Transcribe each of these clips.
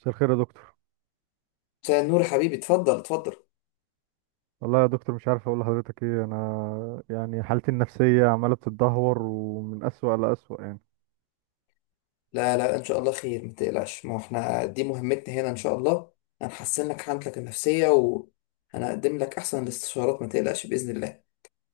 مساء الخير يا دكتور. مساء النور يا حبيبي، اتفضل اتفضل. والله يا دكتور مش عارف اقول لحضرتك ايه، انا يعني حالتي النفسيه عماله بتتدهور ومن اسوأ لاسوأ يعني. لا لا، ان شاء الله خير، ما تقلقش. ما هو احنا دي مهمتنا هنا ان شاء الله. هنحسن لك حالتك النفسية وهنقدم لك احسن الاستشارات، ما تقلقش باذن الله.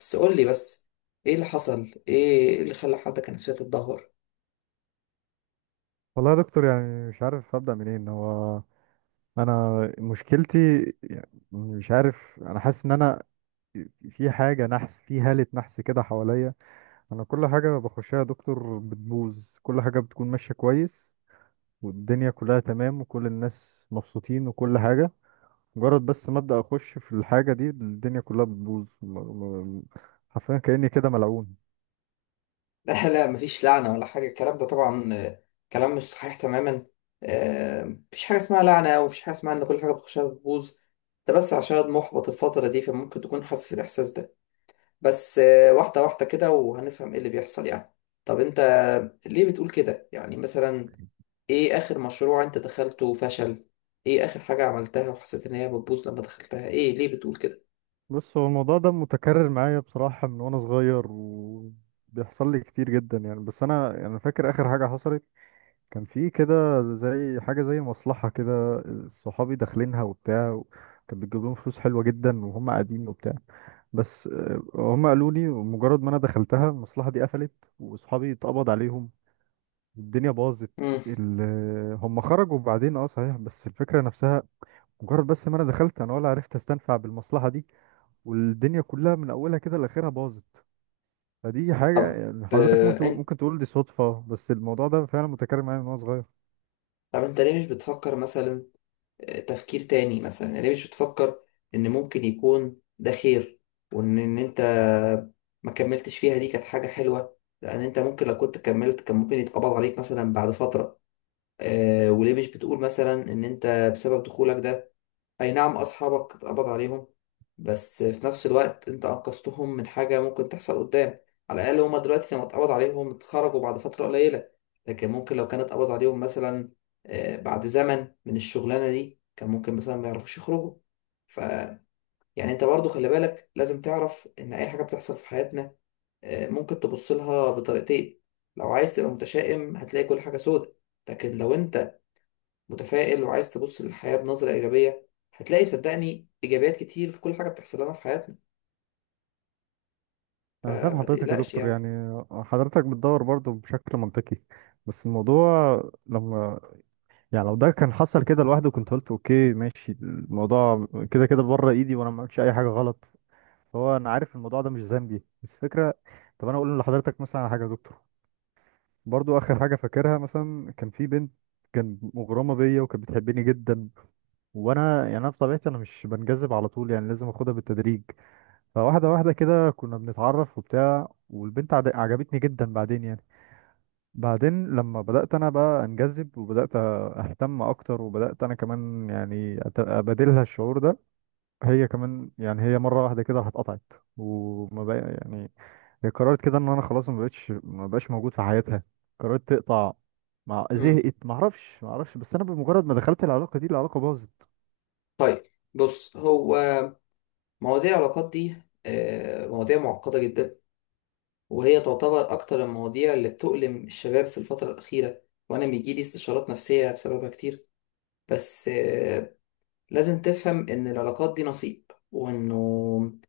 بس قول لي بس ايه اللي حصل. ايه اللي خلى حالتك النفسية تتدهور؟ والله يا دكتور يعني مش عارف ابدا منين هو. انا مشكلتي، يعني مش عارف، انا حاسس ان انا في حاجه نحس، في هاله نحس كده حواليا. انا كل حاجه بخشها يا دكتور بتبوظ، كل حاجه بتكون ماشيه كويس والدنيا كلها تمام وكل الناس مبسوطين وكل حاجه، مجرد بس ما ابدا اخش في الحاجه دي الدنيا كلها بتبوظ. م- حرفيا كاني كده ملعون. لا لا، مفيش لعنة ولا حاجة. الكلام ده طبعا كلام مش صحيح تماما. مفيش حاجة اسمها لعنة، ومفيش حاجة اسمها ان كل حاجة بتخشها بتبوظ. ده بس عشان محبط الفترة دي، فممكن تكون حاسس الإحساس ده. بس واحدة واحدة كده وهنفهم ايه اللي بيحصل يعني. طب انت ليه بتقول كده يعني؟ مثلا ايه اخر مشروع انت دخلته وفشل؟ ايه اخر حاجة عملتها وحسيت ان هي بتبوظ لما دخلتها؟ ايه ليه بتقول كده؟ بص، هو الموضوع ده متكرر معايا بصراحه من وانا صغير وبيحصل لي كتير جدا يعني، بس انا يعني فاكر اخر حاجه حصلت، كان في كده زي حاجه زي مصلحه كده، صحابي داخلينها وبتاع، كان بتجيب لهم فلوس حلوه جدا وهم قاعدين وبتاع. بس هم قالوا لي مجرد ما انا دخلتها المصلحه دي قفلت، واصحابي اتقبض عليهم، الدنيا باظت. مم. ال... هم خرجوا بعدين اه صحيح، بس الفكرة نفسها، مجرد بس ما انا دخلت انا ولا عرفت استنفع بالمصلحة دي، والدنيا كلها من اولها كده لاخرها باظت. فدي حاجة طب يعني حضرتك آه، ممكن انت ممكن تقول دي صدفة، بس الموضوع ده فعلا متكرر معايا من وانا صغير. انت ليه مش بتفكر مثلا تفكير تاني؟ مثلا يعني ليه مش بتفكر ان ممكن يكون ده خير، وان انت ما كملتش فيها؟ دي كانت حاجة حلوة، لان انت ممكن لو كنت كملت كان ممكن يتقبض عليك مثلا بعد فترة. وليه مش بتقول مثلا ان انت بسبب دخولك ده، اي نعم اصحابك اتقبض عليهم، بس في نفس الوقت انت انقذتهم من حاجة ممكن تحصل قدام؟ على الاقل هما دلوقتي لما اتقبض عليهم اتخرجوا بعد فترة قليلة، لكن ممكن لو كان اتقبض عليهم مثلا بعد زمن من الشغلانة دي كان ممكن مثلا ما يعرفوش يخرجوا. ف يعني انت برضو خلي بالك، لازم تعرف ان اي حاجة بتحصل في حياتنا ممكن تبص لها بطريقتين. لو عايز تبقى متشائم هتلاقي كل حاجة سودة، لكن لو انت متفائل وعايز تبص للحياة بنظرة إيجابية هتلاقي صدقني إيجابيات كتير في كل حاجة بتحصل لنا في حياتنا. انا فاهم فما حضرتك يا تقلقش دكتور، يعني. يعني حضرتك بتدور برضه بشكل منطقي. بس الموضوع لما، يعني لو ده كان حصل كده لوحده كنت قلت اوكي ماشي، الموضوع كده كده بره ايدي وانا ما عملتش اي حاجة غلط، هو انا عارف الموضوع ده مش ذنبي، بس فكره. طب انا اقول لحضرتك مثلا على حاجه يا دكتور، برضو اخر حاجه فاكرها، مثلا كان في بنت كان مغرمه بيا وكانت بتحبني جدا، وانا يعني انا بطبيعتي انا مش بنجذب على طول، يعني لازم اخدها بالتدريج. فواحده واحده كده كنا بنتعرف وبتاع، والبنت عجبتني جدا بعدين يعني. بعدين لما بدات انا بقى انجذب وبدات اهتم اكتر وبدات انا كمان يعني ابادلها الشعور ده، هي كمان يعني، هي مره واحده كده هتقطعت وما بقى يعني، هي قررت كده ان انا خلاص ما بقتش ما بقاش موجود في حياتها، قررت تقطع، مع مم. زهقت ما اعرفش ما اعرفش، بس انا بمجرد ما دخلت العلاقه دي العلاقه باظت. طيب، بص هو مواضيع العلاقات دي مواضيع معقدة جدا، وهي تعتبر أكتر المواضيع اللي بتؤلم الشباب في الفترة الأخيرة، وأنا بيجيلي استشارات نفسية بسببها كتير. بس لازم تفهم إن العلاقات دي نصيب. وإنه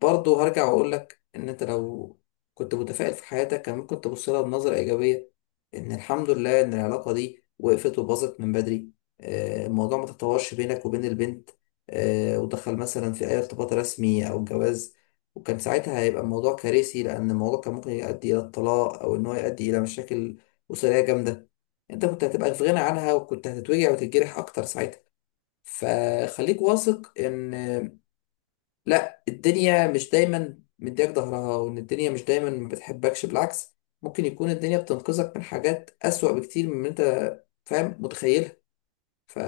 برضه هرجع واقول لك ان انت لو كنت متفائل في حياتك كان ممكن تبص لها بنظرة ايجابية. ان الحمد لله ان العلاقة دي وقفت وباظت من بدري، الموضوع ما تطورش بينك وبين البنت، ودخل مثلا في اي ارتباط رسمي او جواز. وكان ساعتها هيبقى الموضوع كارثي، لان الموضوع كان ممكن يؤدي الى الطلاق او ان هو يؤدي الى مشاكل اسرية جامدة. انت كنت هتبقى في غنى عنها، وكنت هتتوجع وتتجرح اكتر ساعتها. فخليك واثق ان لا، الدنيا مش دايما مديك ظهرها، وان الدنيا مش دايما ما بتحبكش. بالعكس، ممكن يكون الدنيا بتنقذك من حاجات اسوأ بكتير من ما انت فاهم متخيلها. ف...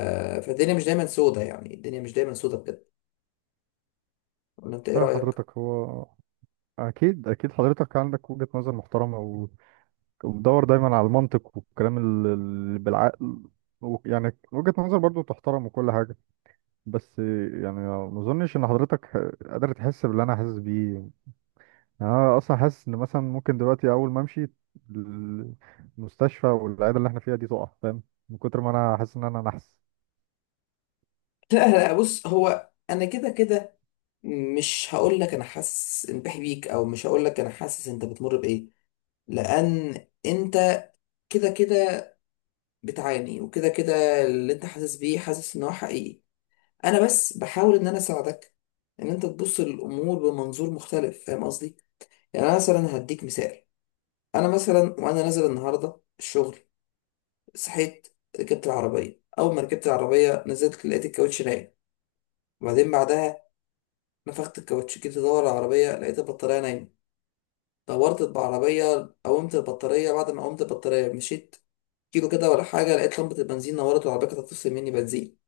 فالدنيا مش دايما سودة يعني، الدنيا مش دايما سودة بجد. ولا انت ايه فاهم رأيك؟ حضرتك، هو أكيد أكيد حضرتك عندك وجهة نظر محترمة، وبتدور دايما على المنطق والكلام بالعقل، يعني وجهة نظر برضو تحترم وكل حاجة. بس يعني ما أظنش إن حضرتك قادر تحس باللي أنا حاسس بيه. يعني انا اصلا حاسس ان مثلا ممكن دلوقتي اول ما امشي، ال- المستشفى والعياده اللي احنا فيها دي تقع، فاهم، من كتر ما انا حاسس ان انا نحس. لا لا، بص هو انا كده كده مش هقول لك انا حاسس ان بحبيك بيك، او مش هقول لك انا حاسس انت بتمر بايه، لان انت كده كده بتعاني، وكده كده اللي انت حاسس بيه حاسس ان هو حقيقي. انا بس بحاول ان انا اساعدك ان انت تبص للامور بمنظور مختلف، فاهم قصدي؟ يعني انا مثلا هديك مثال. انا مثلا وانا نازل النهارده الشغل، صحيت، ركبت العربيه، اول ما ركبت العربيه نزلت لقيت الكاوتش نايم. وبعدين بعدها نفخت الكاوتش، جيت ادور على العربيه لقيت البطاريه نايمه. دورت بعربيه قومت البطاريه، بعد ما قومت البطاريه مشيت كيلو كده ولا حاجه لقيت لمبه البنزين نورت والعربيه كانت هتفصل مني بنزين.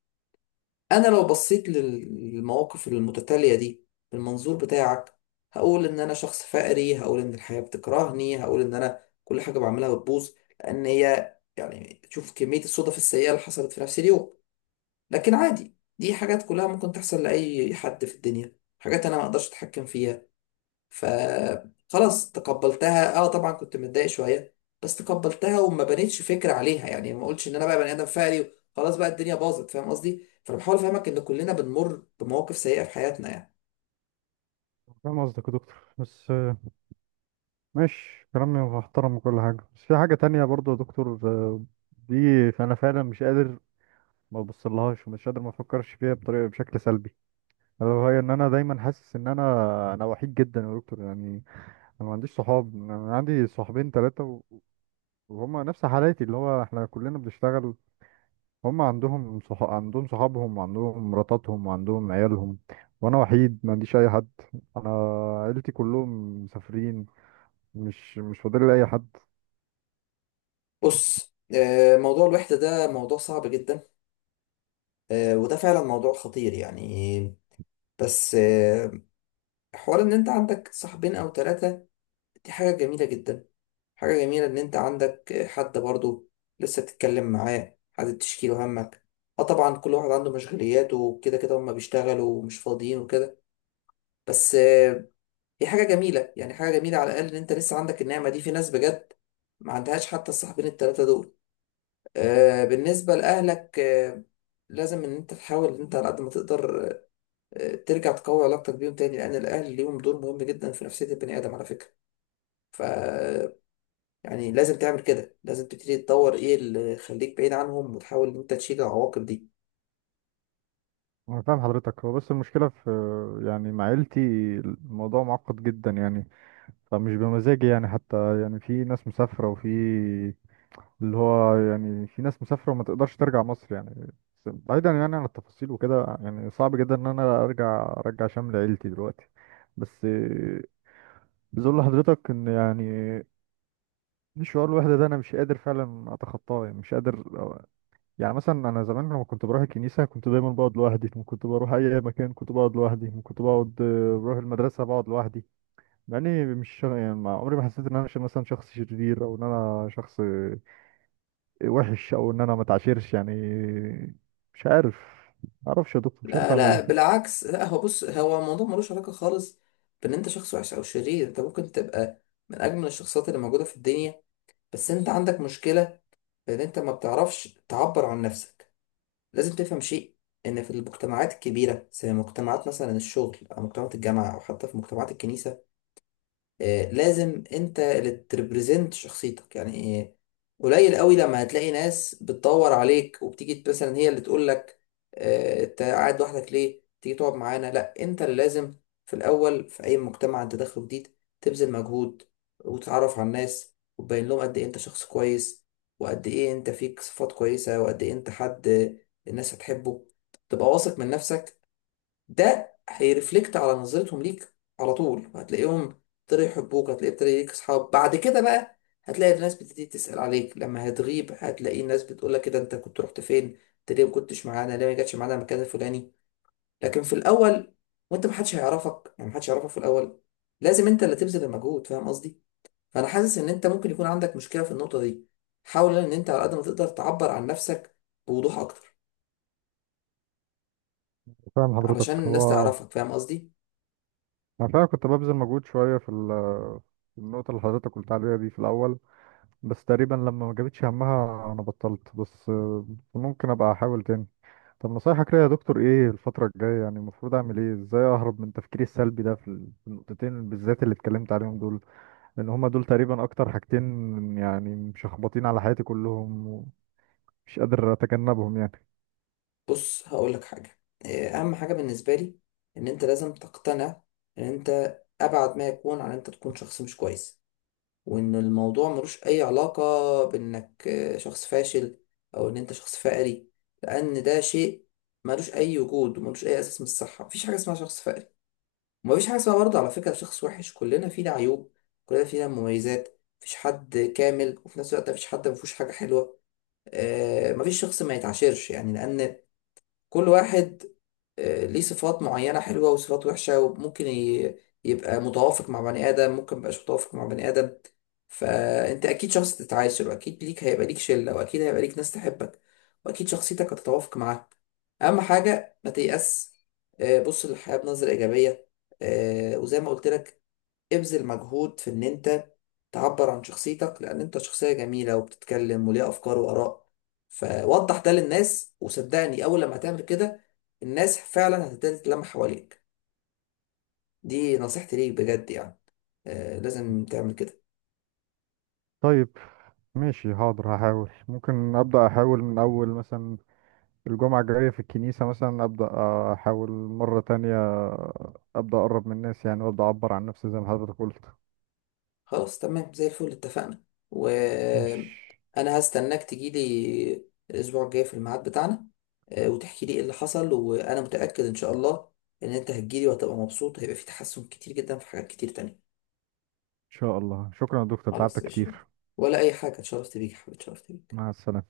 انا لو بصيت للمواقف المتتالية دي بالمنظور بتاعك هقول ان انا شخص فقري، هقول ان الحياة بتكرهني، هقول ان انا كل حاجة بعملها بتبوظ، لان هي يعني شوف كمية الصدف السيئة اللي حصلت في نفس اليوم. لكن عادي، دي حاجات كلها ممكن تحصل لأي حد في الدنيا، حاجات انا ما اقدرش اتحكم فيها. فخلاص تقبلتها، طبعا كنت متضايق شويه، بس تقبلتها وما بنيتش فكره عليها يعني. ما قلتش ان انا بقى بني ادم فقري، خلاص بقى الدنيا باظت. فاهم قصدي؟ فانا بحاول افهمك ان كلنا بنمر بمواقف سيئه في حياتنا يعني. فاهم قصدك يا دكتور، بس ماشي، كلامي محترم وكل حاجة بس في حاجة تانية برضو يا دكتور دي فأنا فعلا مش قادر ما ببصلهاش ومش قادر ما أفكرش فيها بطريقة بشكل سلبي، ألا وهي إن أنا دايما حاسس إن أنا وحيد جدا يا دكتور يعني. أنا ما عنديش صحاب، أنا عندي صحابين تلاتة وهما نفس حالاتي، اللي هو إحنا كلنا بنشتغل، هم عندهم عندهم صحابهم وعندهم مراتاتهم وعندهم عيالهم، وانا وحيد ما عنديش اي حد. انا عيلتي كلهم مسافرين، مش فاضل لي اي حد. بص موضوع الوحده ده موضوع صعب جدا، وده فعلا موضوع خطير يعني. بس حوار ان انت عندك صاحبين او ثلاثه دي حاجه جميله جدا. حاجة جميلة إن أنت عندك حد برضه لسه بتتكلم معاه، حد تشكيله همك. اه طبعا كل واحد عنده مشغوليات، وكده كده هما بيشتغلوا ومش فاضيين وكده. بس هي حاجة جميلة يعني، حاجة جميلة على الأقل إن أنت لسه عندك النعمة دي، في ناس بجد ما عندهاش حتى الصاحبين التلاتة دول. بالنسبة لأهلك، لازم إن أنت تحاول إن أنت على قد ما تقدر ترجع تقوي علاقتك بيهم تاني، لأن الأهل ليهم دور مهم جدا في نفسية البني آدم على فكرة. ف يعني لازم تعمل كده، لازم تبتدي تطور ايه اللي يخليك بعيد عنهم، وتحاول ان انت تشيل العواقب دي. انا فاهم حضرتك، هو بس المشكله في، يعني مع عيلتي الموضوع معقد جدا يعني، فمش بمزاجي يعني، حتى يعني في ناس مسافره وفي، اللي هو يعني في ناس مسافره وما تقدرش ترجع مصر يعني، بس بعيدا يعني عن التفاصيل وكده، يعني صعب جدا ان انا ارجع شمل عيلتي دلوقتي. بس عايز اقول لحضرتك ان يعني، شعور الوحده ده انا مش قادر فعلا اتخطاه يعني، مش قادر. يعني مثلا انا زمان لما كنت بروح الكنيسه كنت دايما بقعد لوحدي، كنت بروح اي مكان كنت بقعد لوحدي، كنت بقعد بروح المدرسه بقعد لوحدي، مع اني مش يعني ما عمري ما حسيت ان انا مثلا شخص شرير، او ان انا شخص وحش، او ان انا ما اتعاشرش يعني. مش عارف، معرفش يا دكتور مش عارف لا اعمل لا، ايه. بالعكس. لا هو بص، هو الموضوع ملوش علاقة خالص بان انت شخص وحش او شرير. انت ممكن تبقى من اجمل الشخصيات اللي موجودة في الدنيا، بس انت عندك مشكلة بان انت ما بتعرفش تعبر عن نفسك. لازم تفهم شيء، ان في المجتمعات الكبيرة زي مجتمعات مثلا الشغل، او مجتمعات الجامعة، او حتى في مجتمعات الكنيسة، لازم انت اللي تريبريزنت شخصيتك يعني. قليل قوي لما هتلاقي ناس بتدور عليك وبتيجي مثلا هي اللي تقول لك انت قاعد لوحدك ليه، تيجي تقعد معانا. لا، انت اللي لازم في الاول، في اي مجتمع انت داخله جديد، تبذل مجهود وتتعرف على الناس وتبين لهم قد ايه انت شخص كويس، وقد ايه انت فيك صفات كويسة، وقد ايه انت حد الناس هتحبه. تبقى واثق من نفسك، ده هيرفلكت على نظرتهم ليك على طول. هتلاقيهم ابتدوا يحبوك، هتلاقي ابتدى ليك اصحاب بعد كده بقى، هتلاقي الناس بتبتدي تسأل عليك لما هتغيب، هتلاقي الناس بتقول لك كده انت كنت رحت فين، انت ليه ما كنتش معانا، ليه ما جاتش معانا المكان الفلاني. لكن في الاول وانت محدش هيعرفك، يعني محدش هيعرفك في الاول، لازم انت اللي تبذل المجهود، فاهم قصدي؟ فانا حاسس ان انت ممكن يكون عندك مشكلة في النقطة دي. حاول ان انت على قد ما تقدر تعبر عن نفسك بوضوح اكتر فاهم علشان حضرتك، الناس هو تعرفك، فاهم قصدي؟ انا فعلا كنت ببذل مجهود شويه في في النقطه اللي حضرتك قلت عليها دي في الاول، بس تقريبا لما ما جابتش همها انا بطلت. بس ممكن ابقى احاول تاني. طب نصايحك ليا يا دكتور ايه الفترة الجاية؟ يعني المفروض اعمل ايه؟ ازاي اهرب من تفكيري السلبي ده في في النقطتين بالذات اللي اتكلمت عليهم دول؟ لان هما دول تقريبا اكتر حاجتين يعني مشخبطين على حياتي كلهم، ومش قادر اتجنبهم يعني. بص هقول لك حاجة، أهم حاجة بالنسبة لي إن أنت لازم تقتنع إن أنت أبعد ما يكون عن أنت تكون شخص مش كويس، وإن الموضوع ملوش أي علاقة بإنك شخص فاشل، أو إن أنت شخص فقري. لأن ده شيء ملوش أي وجود وملوش أي أساس من الصحة. مفيش حاجة اسمها شخص فقري، ومفيش حاجة اسمها برضه على فكرة شخص وحش. كلنا فينا عيوب، كلنا فينا مميزات. مفيش حد كامل، وفي نفس الوقت مفيش حد مفيهوش حاجة حلوة. مفيش شخص ما يتعاشرش يعني، لأن كل واحد ليه صفات معينة حلوة وصفات وحشة، وممكن يبقى متوافق مع بني آدم، ممكن ميبقاش متوافق مع بني آدم. فأنت أكيد شخص تتعاشر، وأكيد ليك هيبقى ليك شلة، وأكيد هيبقى ليك ناس تحبك، وأكيد شخصيتك هتتوافق معاها. أهم حاجة ما تيأس، بص للحياة بنظرة إيجابية. وزي ما قلت لك، ابذل مجهود في ان انت تعبر عن شخصيتك، لان انت شخصية جميلة وبتتكلم وليها افكار واراء. فوضح ده للناس، وصدقني اول لما هتعمل كده الناس فعلا هتبتدي تتلم حواليك. دي نصيحتي ليك بجد يعني، لازم تعمل كده. طيب، ماشي، حاضر، هحاول. ممكن ابدا احاول من اول مثلا الجمعة الجاية في الكنيسة مثلا، أبدأ أحاول مرة تانية، أبدأ أقرب من الناس يعني، وأبدأ أعبر عن نفسي زي ما حضرتك قلت. خلاص تمام، زي الفل، اتفقنا. مش، وانا هستناك تجيلي الاسبوع الجاي في الميعاد بتاعنا، وتحكي لي ايه اللي حصل. وانا متأكد ان شاء الله ان انت هتجيلي وهتبقى مبسوط، هيبقى في تحسن كتير جدا في حاجات كتير تانية. إن شاء الله. شكرا يا دكتور، خلاص تعبتك ماشي، كتير. ولا أي حاجة، اتشرفت بيك يا حبيبي، اتشرفت بيك. مع السلامة.